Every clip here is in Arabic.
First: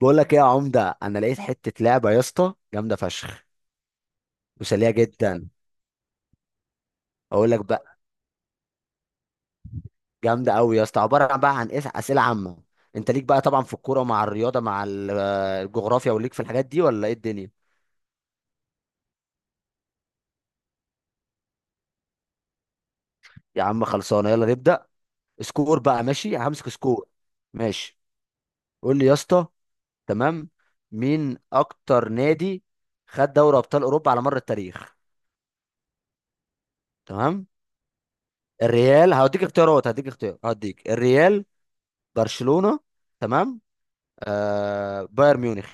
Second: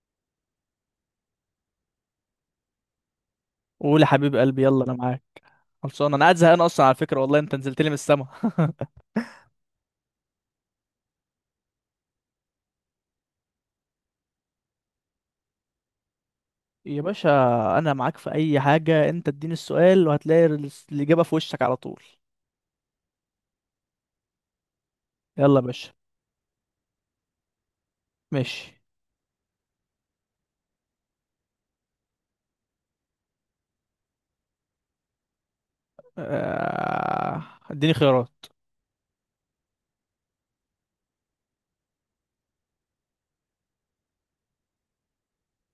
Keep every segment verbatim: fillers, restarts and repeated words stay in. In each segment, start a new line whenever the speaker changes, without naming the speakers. بقول لك ايه يا عمده؟ انا لقيت حته لعبه يا اسطى جامده فشخ
قول يا حبيب قلبي، يلا
وسليه
انا معاك.
جدا.
خلصان، انا قاعد زهقان اصلا على فكره. والله
اقول
انت
لك
نزلت لي من
بقى،
السما
جامده قوي يا اسطى. عباره بقى عن إيه؟ اسئله عامه. انت ليك بقى طبعا في الكوره، مع الرياضه، مع ال- آه، الجغرافيا، وليك في الحاجات دي
يا
ولا ايه
باشا.
الدنيا؟
انا معاك في اي حاجه، انت اديني السؤال وهتلاقي ال- الاجابه في وشك على طول.
يا عم خلصانه، يلا نبدا.
يلا يا
سكور
باشا
بقى، ماشي همسك سكور. ماشي،
ماشي.
قول لي يا اسطى. تمام، مين اكتر نادي خد دوري ابطال اوروبا على مر التاريخ؟
آه،
تمام،
اديني خيارات.
الريال هوديك اختيارات، هديك اختيار، هديك الريال، برشلونه، تمام، آه بايرن ميونخ.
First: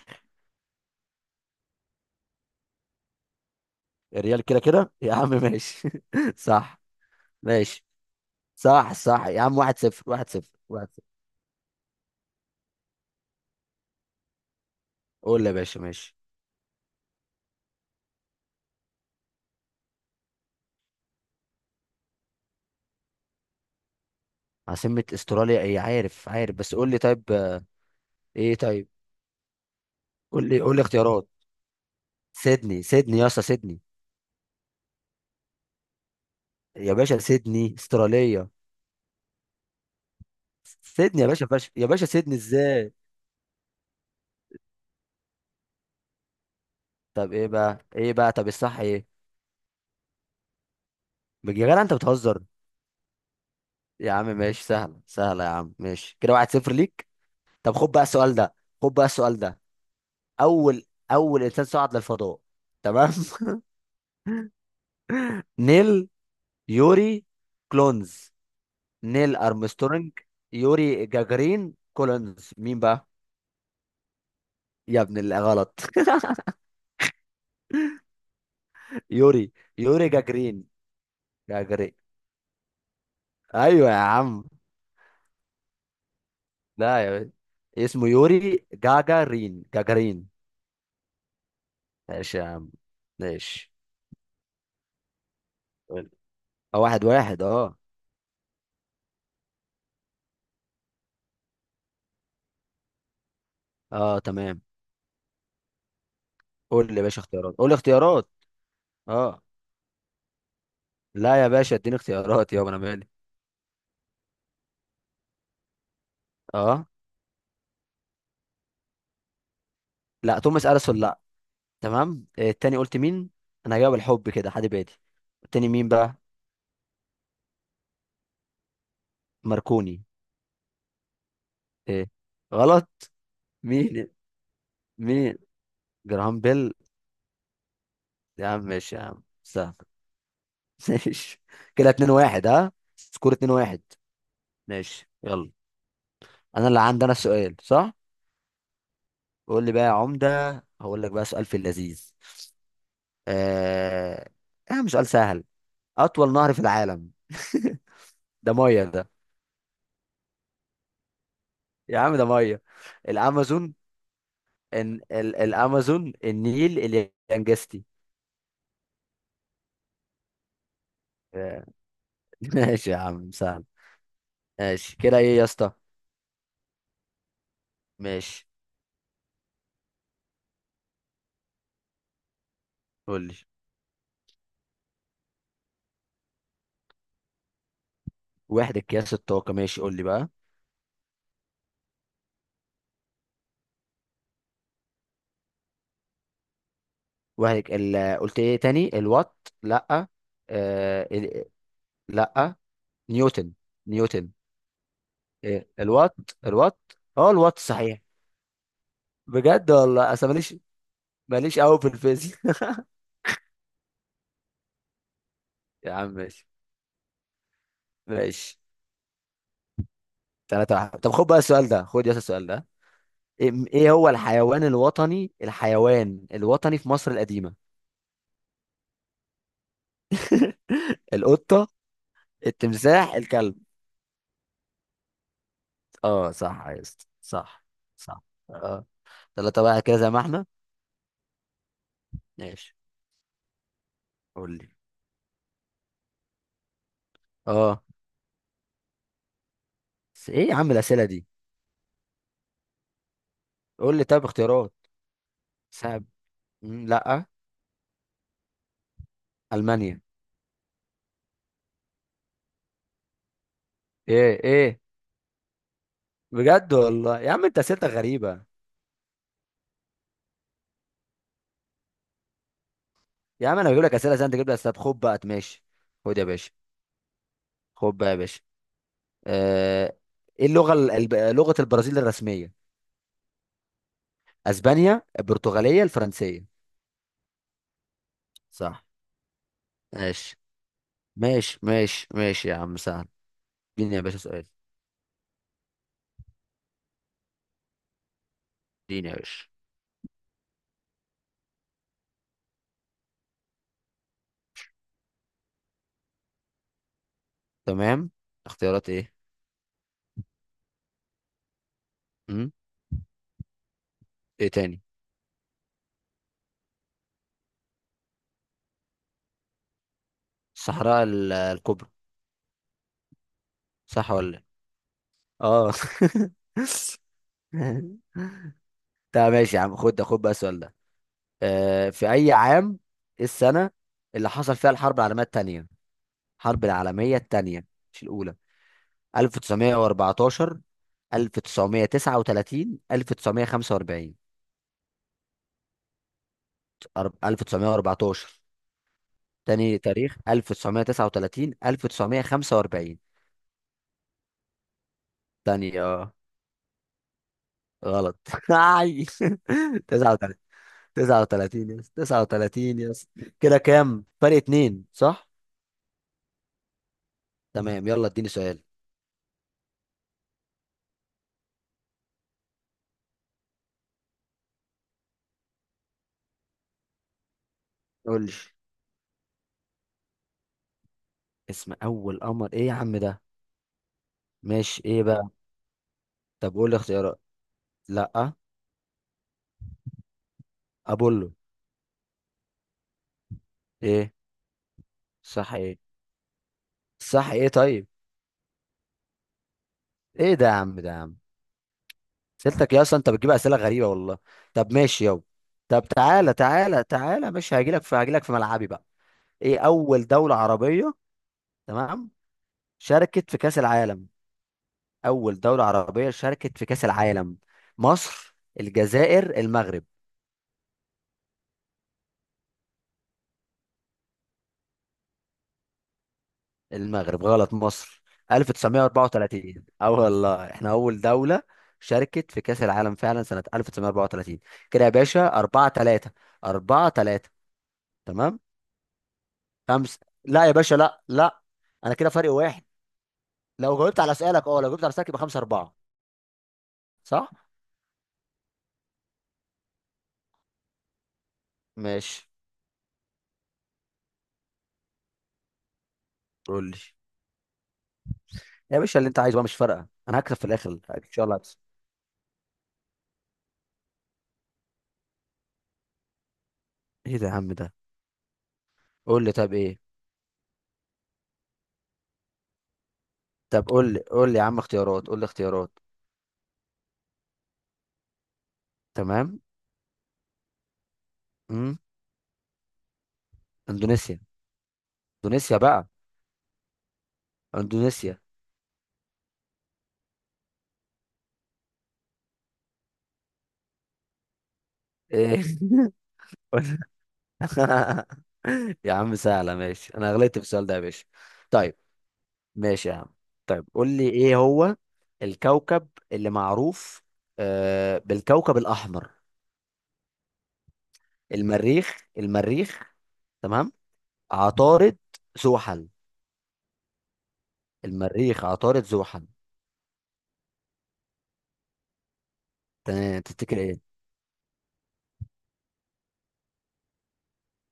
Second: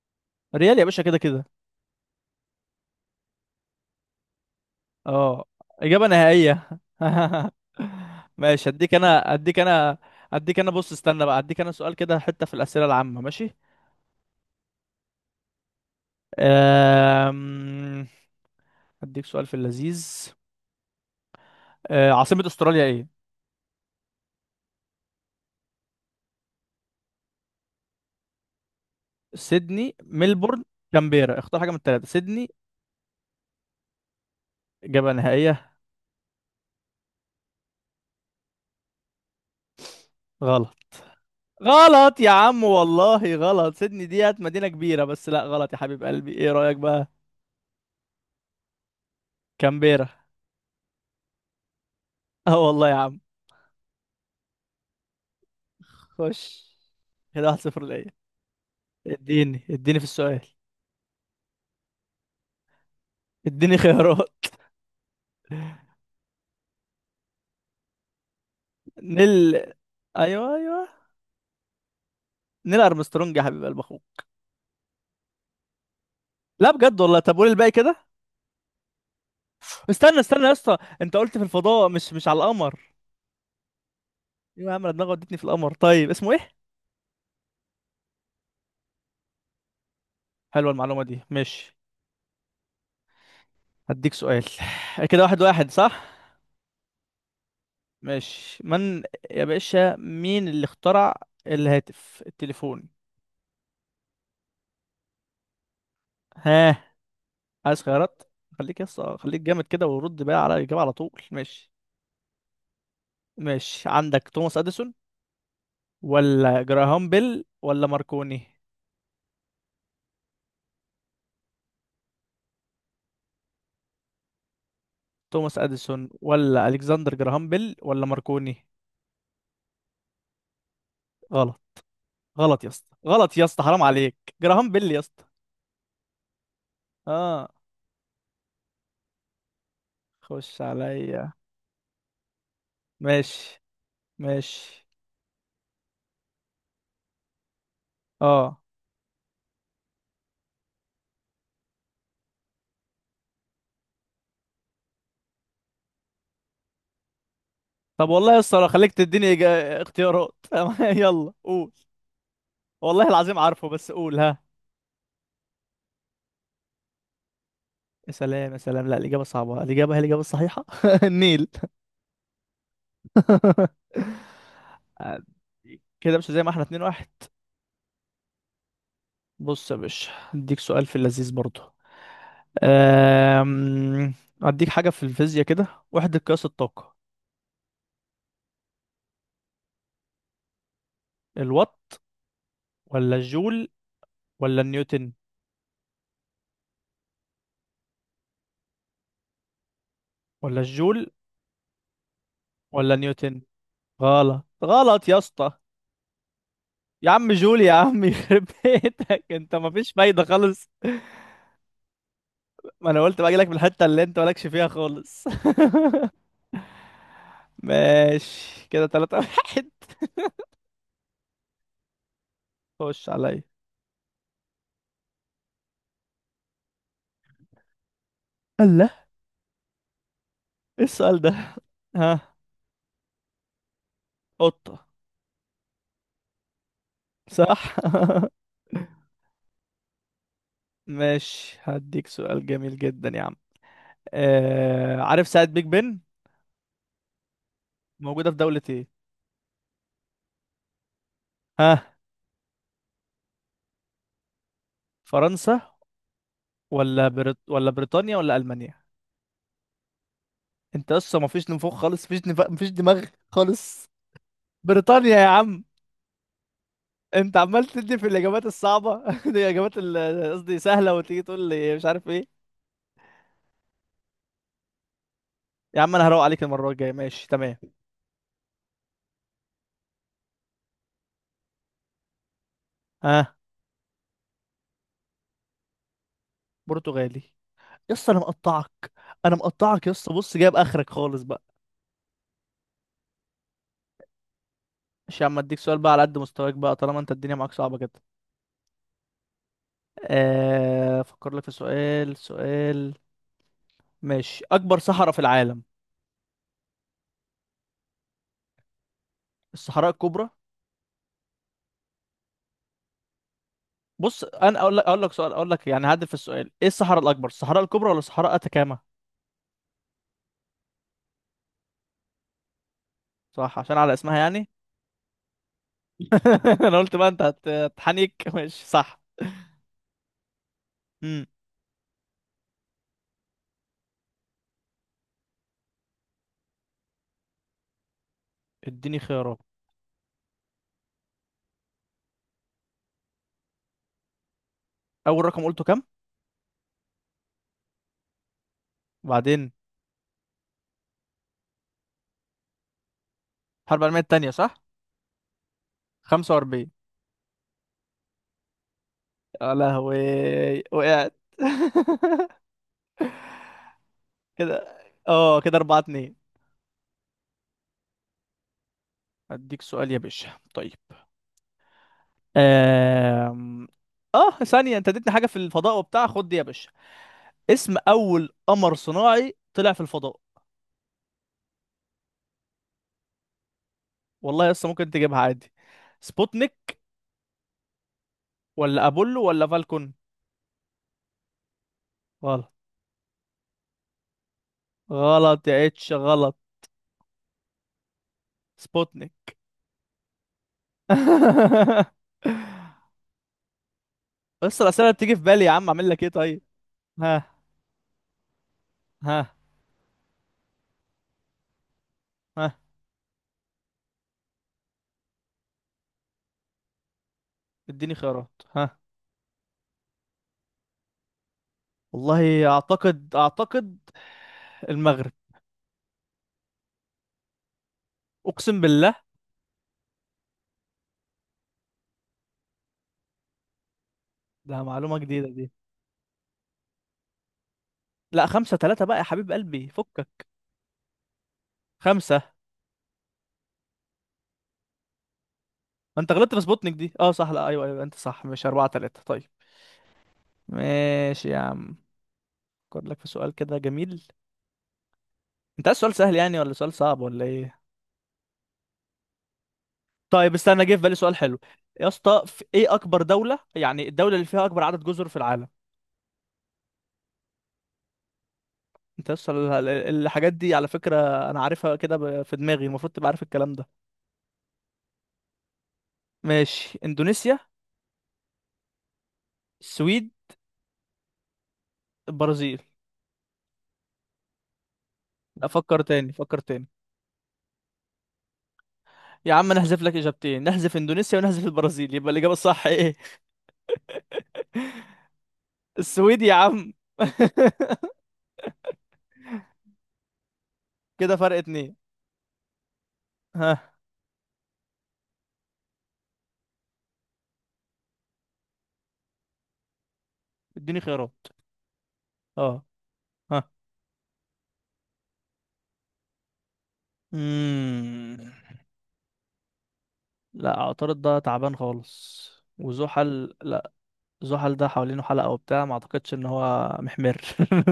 ريال يا باشا، كده كده.
الريال كده كده يا عم،
اه،
ماشي
اجابه نهائيه.
صح. ماشي.
ماشي.
صح
اديك
صح
انا
يا عم،
اديك
واحد
انا
صفر، واحد صفر،
اديك انا
واحد
بص،
صفر.
استنى بقى، اديك انا سؤال كده حته في الاسئله العامه. ماشي.
قول لي يا باشا، ماشي.
آم، اديك سؤال في اللذيذ. آه، عاصمه استراليا ايه؟
عاصمة استراليا ايه؟ عارف عارف، بس قول لي طيب آه، ايه طيب.
سيدني،
قول لي،
ملبورن،
قول لي اختيارات.
كامبيرا. اختار حاجة من التلاتة. سيدني،
سيدني، سيدني يا اسطى سيدني.
إجابة نهائية.
يا باشا سيدني استراليا.
غلط.
سيدني يا باشا فش... يا باشا
غلط يا
سيدني
عم
ازاي؟
والله غلط. سيدني ديت مدينة كبيرة بس لا، غلط يا حبيب قلبي. ايه رأيك بقى؟
طب ايه بقى، ايه بقى، طب الصح ايه؟
كامبيرا.
يا جدع انت بتهزر.
اه والله يا عم.
يا عم ماشي، سهلة سهلة يا عم، ماشي كده واحد صفر
خش،
ليك.
كده واحد
طب
صفر
خد بقى
ليا.
السؤال ده، خد بقى السؤال ده.
اديني، اديني في السؤال.
اول اول انسان صعد للفضاء. تمام.
اديني خيارات.
نيل، يوري، كلونز، نيل
نيل.
ارمسترونج.
ايوه ايوه،
يوري جاجرين، كولونز، مين
نيل
بقى؟
ارمسترونج يا حبيب قلب اخوك.
يا ابن اللي غلط.
لا بجد والله. طب قول الباقي كده.
يوري، يوري
استنى استنى يا
جاجرين،
اسطى، انت قلت في الفضاء،
جاجرين.
مش مش على القمر.
ايوه يا عم.
ايوه يا عم، أنا دماغي ودتني في القمر. طيب اسمه ايه؟
لا يا باشا. اسمه يوري جاجارين جاجارين.
حلوه المعلومه دي، ماشي.
ماشي يا عم، ماشي.
هديك سؤال. آه، كده واحد واحد، صح.
قول. اه، واحد واحد، اه.
ماشي. من، يا باشا، مين اللي اخترع الهاتف، التليفون؟
اه تمام.
ها؟
قول لي يا باشا اختيارات، قول لي
عايز خيارات؟
اختيارات.
خليك يس، خليك
اه،
جامد كده ورد بقى على الإجابة على طول.
لا يا
ماشي،
باشا، اديني اختيارات يابا، انا مالي.
ماشي عندك توماس أديسون، ولا
اه،
جراهام بيل، ولا ماركوني.
لا توماس اديسون لا. تمام، آه، التاني قلت مين؟ انا هجاوب الحب كده، حد بادي.
توماس
التاني مين
أديسون،
بقى؟
ولا ألكسندر جراهام بيل، ولا ماركوني.
ماركوني.
غلط.
ايه؟
غلط يا
غلط؟
اسطى، غلط يا اسطى، حرام
مين؟
عليك. جراهام بيل يا اسطى.
مين؟ جراهام بيل.
اه.
يا عم ماشي، يا عم سهل.
خش عليا.
ماشي، كده اتنين واحد، ها سكور اتنين
ماشي،
واحد.
ماشي.
ماشي، يلا. انا اللي عندي انا السؤال، صح.
اه
قول لي بقى يا عمدة، هقول لك بقى سؤال في اللذيذ. آه... يا عم سؤال سهل. اطول نهر في العالم.
طب والله يا
ده
اسطى لو
ميه
خليك
ده،
تديني إجا- اختيارات. يلا قول.
يا عم ده ميه.
والله العظيم عارفه
الامازون،
بس قول. ها،
إن ال... الامازون، النيل، اليانجستي.
يا سلام يا سلام. لا الإجابة صعبة، الإجابة هي الإجابة الصحيحة. النيل.
آه، ماشي يا عم، سهل. ماشي، كده ايه يا اسطى؟
كده مش زي ما احنا، اتنين واحد.
ماشي،
بص يا باشا، اديك سؤال في اللذيذ برضه.
قول لي.
أم... اديك حاجة في الفيزياء كده، وحدة قياس الطاقة.
وحدة قياس الطاقة، ماشي قول لي بقى.
الوات، ولا الجول، ولا النيوتن.
وحدة ال... قلت ايه تاني؟ الوات، لا.
ولا
آه...
الجول،
ال... لا.
ولا نيوتن.
نيوتن، نيوتن.
غلط. غلط يا اسطى.
إيه؟ الوات. الوات.
يا
اه
عم
الوات
جولي يا
صحيح.
عم. يخرب بيتك، انت
بجد
مفيش
والله،
فايدة
اصل ماليش،
خالص.
ماليش قوي في الفيزياء.
ما انا قلت باجي لك من الحتة اللي انت مالكش فيها خالص.
يا عم ماشي. ماشي.
ماشي، كده تلاتة واحد.
ثلاثة واحد. طب خد بقى السؤال ده، خد يا اسطى السؤال ده.
خش عليا.
إم- ايه هو الحيوان الوطني، الحيوان الوطني في مصر القديمة؟
الله، ايه السؤال ده؟
القطة،
ها،
التمساح، الكلب.
قطة.
اه صح يا اسطى،
صح.
صح. صح. اه. تلاتة بقى، كده زي ما احنا.
ماشي، هديك سؤال
ماشي.
جميل جدا يا عم.
قول لي.
آه... عارف ساعة بيج بن
اه،
موجودة في دولة ايه؟
بس ايه يا عم الأسئلة دي؟
ها،
قول لي طب اختيارات.
فرنسا،
ساب، مم،
ولا
لا.
بريط... ولا بريطانيا، ولا ألمانيا.
ألمانيا.
انت لسه مفيش نفوخ خالص، مفيش نف... مفيش دماغ خالص.
ايه؟ ايه؟
بريطانيا يا عم.
بجد والله يا
انت
عم، انت
عمال
أسئلتك
تدي في
غريبة.
الاجابات الصعبه. دي اجابات ال- قصدي سهله وتيجي تقول لي مش عارف ايه.
يا عم انا بجيب لك أسئلة زي انت جبت. طب خد بقى، ماشي.
يا عم انا
خد
هروق
يا
عليك
باشا،
المره الجايه، ماشي تمام؟
خد بقى يا باشا. آه، ايه اللغة ال- الب- لغة البرازيل الرسمية؟
ها،
اسبانيا، البرتغاليه، الفرنسيه.
برتغالي. يا اسطى انا
صح.
مقطعك، انا مقطعك يا اسطى.
ماشي
بص جايب اخرك خالص بقى.
ماشي ماشي، ماشي يا عم سهل. اديني يا باشا سؤال.
مش يا عم، اديك سؤال بقى على قد مستواك بقى، طالما انت الدنيا معاك صعبه كده.
اديني يا باشا.
آه، افكر لك في سؤال، سؤال. ماشي، اكبر صحراء في العالم.
تمام. اختيارات ايه؟
الصحراء الكبرى.
امم.
بص
ايه
انا اقول
تاني؟
لك اقول لك سؤال اقول لك يعني هعدل في السؤال، ايه الصحراء الاكبر، الصحراء الكبرى ولا صحراء اتاكاما؟
الصحراء ال- الكبرى.
صح، عشان على
صح
اسمها
ولا إيه؟
يعني.
اه.
انا قلت بقى انت هت- هتحنك. ماشي صح.
طب ماشي يا عم، خد، خد بقى السؤال ده.
امم،
آه، في اي عام، إيه السنه اللي حصل فيها الحرب العالميه الثانيه؟ الحرب العالميه الثانيه، مش الاولى.
اديني خيارات.
ألف وتسعمئة وأربعة عشر، الف وتسعمية وتسعة وتلاتين، الف وتسعمية وخمسة واربعين.
اول رقم قلته كام؟
أرب- ألف وتسعمئة وأربعة عشر.
وبعدين؟
تاني تاريخ الف وتسعمية وتسعة وتلاتين، الف وتسعمية وخمسة واربعين.
الحرب العالميه التانيه، صح.
تاني اه.
خمسة وأربعين.
غلط. أي.
يا
تسعة وتلاتين،
لهوي، وقعت.
تسعة وتلاتين يس، تسعة وتلاتين يس. كده كام؟ فرق
كده
اتنين صح.
اه، كده أربعة اتنين.
تمام، يلا اديني سؤال.
اديك سؤال يا باشا، طيب. أم... اه، ثانيه، انت اديتني حاجه في الفضاء وبتاع. خد دي يا باشا، اسم
قول لي.
اول قمر صناعي طلع في الفضاء.
اسم اول قمر ايه يا عم ده؟
والله لسه
ماشي،
ممكن
ايه
تجيبها
بقى؟
عادي.
طب قول لي
سبوتنيك،
اختيارات. لا.
ولا ابولو، ولا فالكون.
ابولو.
غلط.
ايه؟
غلط
صح
يا
ايه؟
اتش، غلط.
صح ايه طيب؟
سبوتنيك.
ايه ده يا عم ده، يا عم سيرتك، يا اصلا انت بتجيب اسئله غريبه والله.
بس
طب
الاسئله
ماشي
بتيجي في
يابا.
بالي يا عم،
طب
اعمل لك ايه
تعالى
طيب؟
تعالى
ها،
تعالى ماشي، هجيلك في، هجيلك في ملعبي بقى.
ها،
ايه اول دوله عربيه؟ تمام.
ها،
شاركت في كاس العالم. اول دوله عربيه شاركت في كاس العالم؟
اديني
مصر،
خيارات. ها،
الجزائر، المغرب.
والله اعتقد، اعتقد المغرب.
المغرب غلط، مصر.
اقسم بالله.
الف وتسعمية واربعة وتلاتين، اه والله احنا اول دوله شاركت في كاس العالم فعلا سنه الف وتسعمية واربعة وتلاتين.
ده
كده يا
معلومه
باشا
جديده دي.
اربعة تلاتة، اربعة تلاتة.
لا،
تمام.
خمسة ثلاثة بقى يا حبيب قلبي،
خمسة؟
فكك.
لا يا باشا، لا لا. انا كده
خمسة.
فرق واحد. لو جاوبت على سؤالك، اه لو جاوبت على سؤالك يبقى خمسة أربعة.
ما انت غلطت في سبوتنيك دي. اه صح،
صح.
لا ايوه ايوه، انت صح، مش أربعة ثلاثة. طيب ماشي يا عم.
ماشي.
افكر لك في سؤال كده جميل. انت عايز سؤال سهل يعني، ولا
قول
سؤال
لي
صعب، ولا ايه؟
يا باشا، اللي انت عايزه بقى، مش فارقة، انا
طيب
هكسب في
استنى،
الاخر
جه في بالي
ان
سؤال
شاء الله
حلو.
هكسب.
يا اسطى، في ايه اكبر دولة، يعني الدولة اللي فيها اكبر عدد جزر في العالم؟
ايه ده يا عم ده؟
انت
قول
بس
لي
ال-
طب
ال-
ايه.
الحاجات دي على فكرة انا عارفها كده ب- في دماغي، المفروض تبقى عارف الكلام
طب
ده.
قول لي، قول لي يا عم اختيارات، قول لي اختيارات.
ماشي، اندونيسيا،
تمام.
السويد،
امم.
البرازيل.
اندونيسيا، اندونيسيا
افكر
بقى،
تاني، فكر تاني.
اندونيسيا.
يا عم نحذف لك اجابتين، نحذف اندونيسيا ونحذف البرازيل، يبقى الاجابة الصح ايه؟
ايه؟
السويد يا عم.
يا عم سهلة، ماشي انا غلطت في السؤال ده يا باشا.
كده فرق اتنين.
طيب. ماشي يا عم. طيب
ها،
قول لي، ايه هو الكوكب اللي معروف آه بالكوكب الاحمر؟
اديني خيارات.
المريخ،
اه.
المريخ.
ها.
تمام. عطارد، زحل.
مم.
المريخ، عطارد، زحل.
لا اعترض، ده تعبان خالص.
تمام،
وزحل
تفتكر
لا،
ايه؟
زحل ده حوالينه حلقة وبتاع، ما اعتقدش ان هو محمر.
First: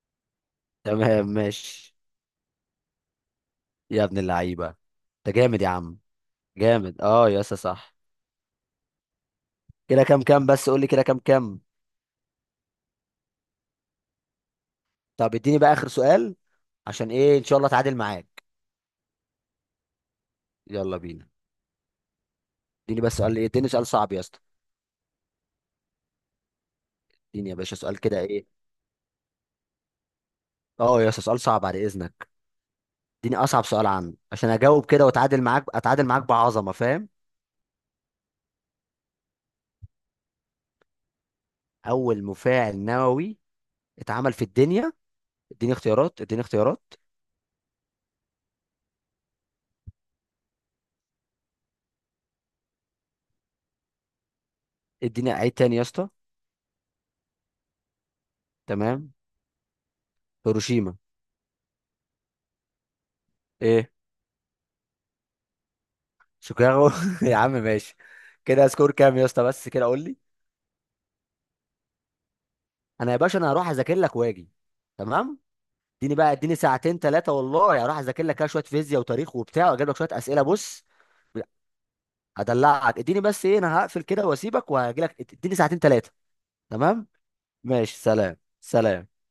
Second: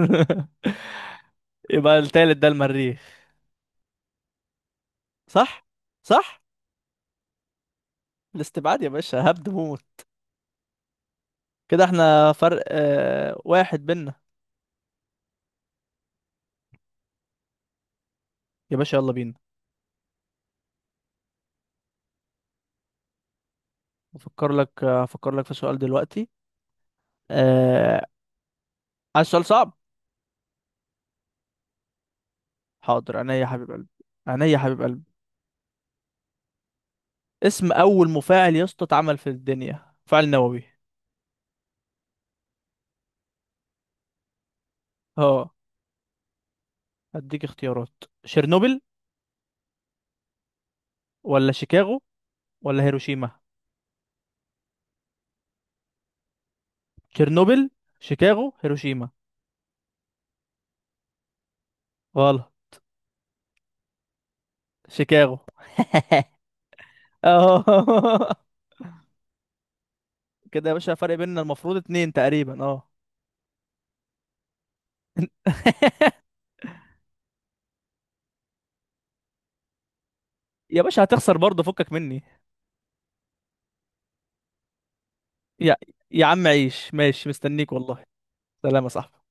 تمام ماشي.
يبقى التالت ده المريخ.
يا ابن اللعيبه، انت جامد
صح،
يا عم.
صح.
جامد اه يا اسطى صح.
الاستبعاد يا باشا هبد موت.
كده كام كام بس، قول لي كده كام كام.
كده احنا فرق آه واحد بينا.
طب اديني بقى اخر سؤال، عشان ايه ان شاء الله اتعادل معاك.
يا باشا يلا بينا.
يلا بينا. اديني بس سؤال، ايه اديني سؤال صعب يا اسطى.
افكر لك افكر لك في سؤال دلوقتي.
اديني يا باشا سؤال
آه.
كده، ايه.
عايز سؤال صعب.
اه يا اسطى سؤال صعب بعد اذنك.
حاضر، عينيا
اديني
يا
اصعب
حبيب قلبي.
سؤال عنه،
عينيا
عشان
يا حبيب
اجاوب
قلبي.
كده واتعادل معاك، اتعادل معاك بعظمه، فاهم.
اسم اول مفاعل يا اسطى اتعمل في الدنيا، مفاعل نووي.
اول مفاعل نووي اتعمل في الدنيا.
اه.
اديني اختيارات، اديني اختيارات.
هديك اختيارات، شيرنوبل، ولا شيكاغو، ولا هيروشيما.
اديني عيد تاني يا اسطى.
تشيرنوبل، شيكاغو، هيروشيما.
تمام. هيروشيما.
غلط.
ايه؟
شيكاغو.
شيكاغو. يا عم ماشي.
اه.
كده سكور كام يا اسطى؟ بس كده قول لي.
كده يا باشا فرق بيننا المفروض اتنين تقريبا، اه.
انا يا باشا انا هروح اذاكر لك واجي. تمام. اديني بقى، اديني ساعتين ثلاثه والله، هروح اذاكر لك كده شويه فيزياء وتاريخ وبتاع، واجيب لك شويه اسئله
يا
بص.
باشا هتخسر برضه، فكك مني.
هدلعك، اديني بس ايه، انا هقفل كده واسيبك وهجي لك، اديني
يا
ساعتين ثلاثه.
يا عم عيش،
تمام
ماشي مستنيك
ماشي،
والله.
سلام
سلام يا صاحبي.
سلام.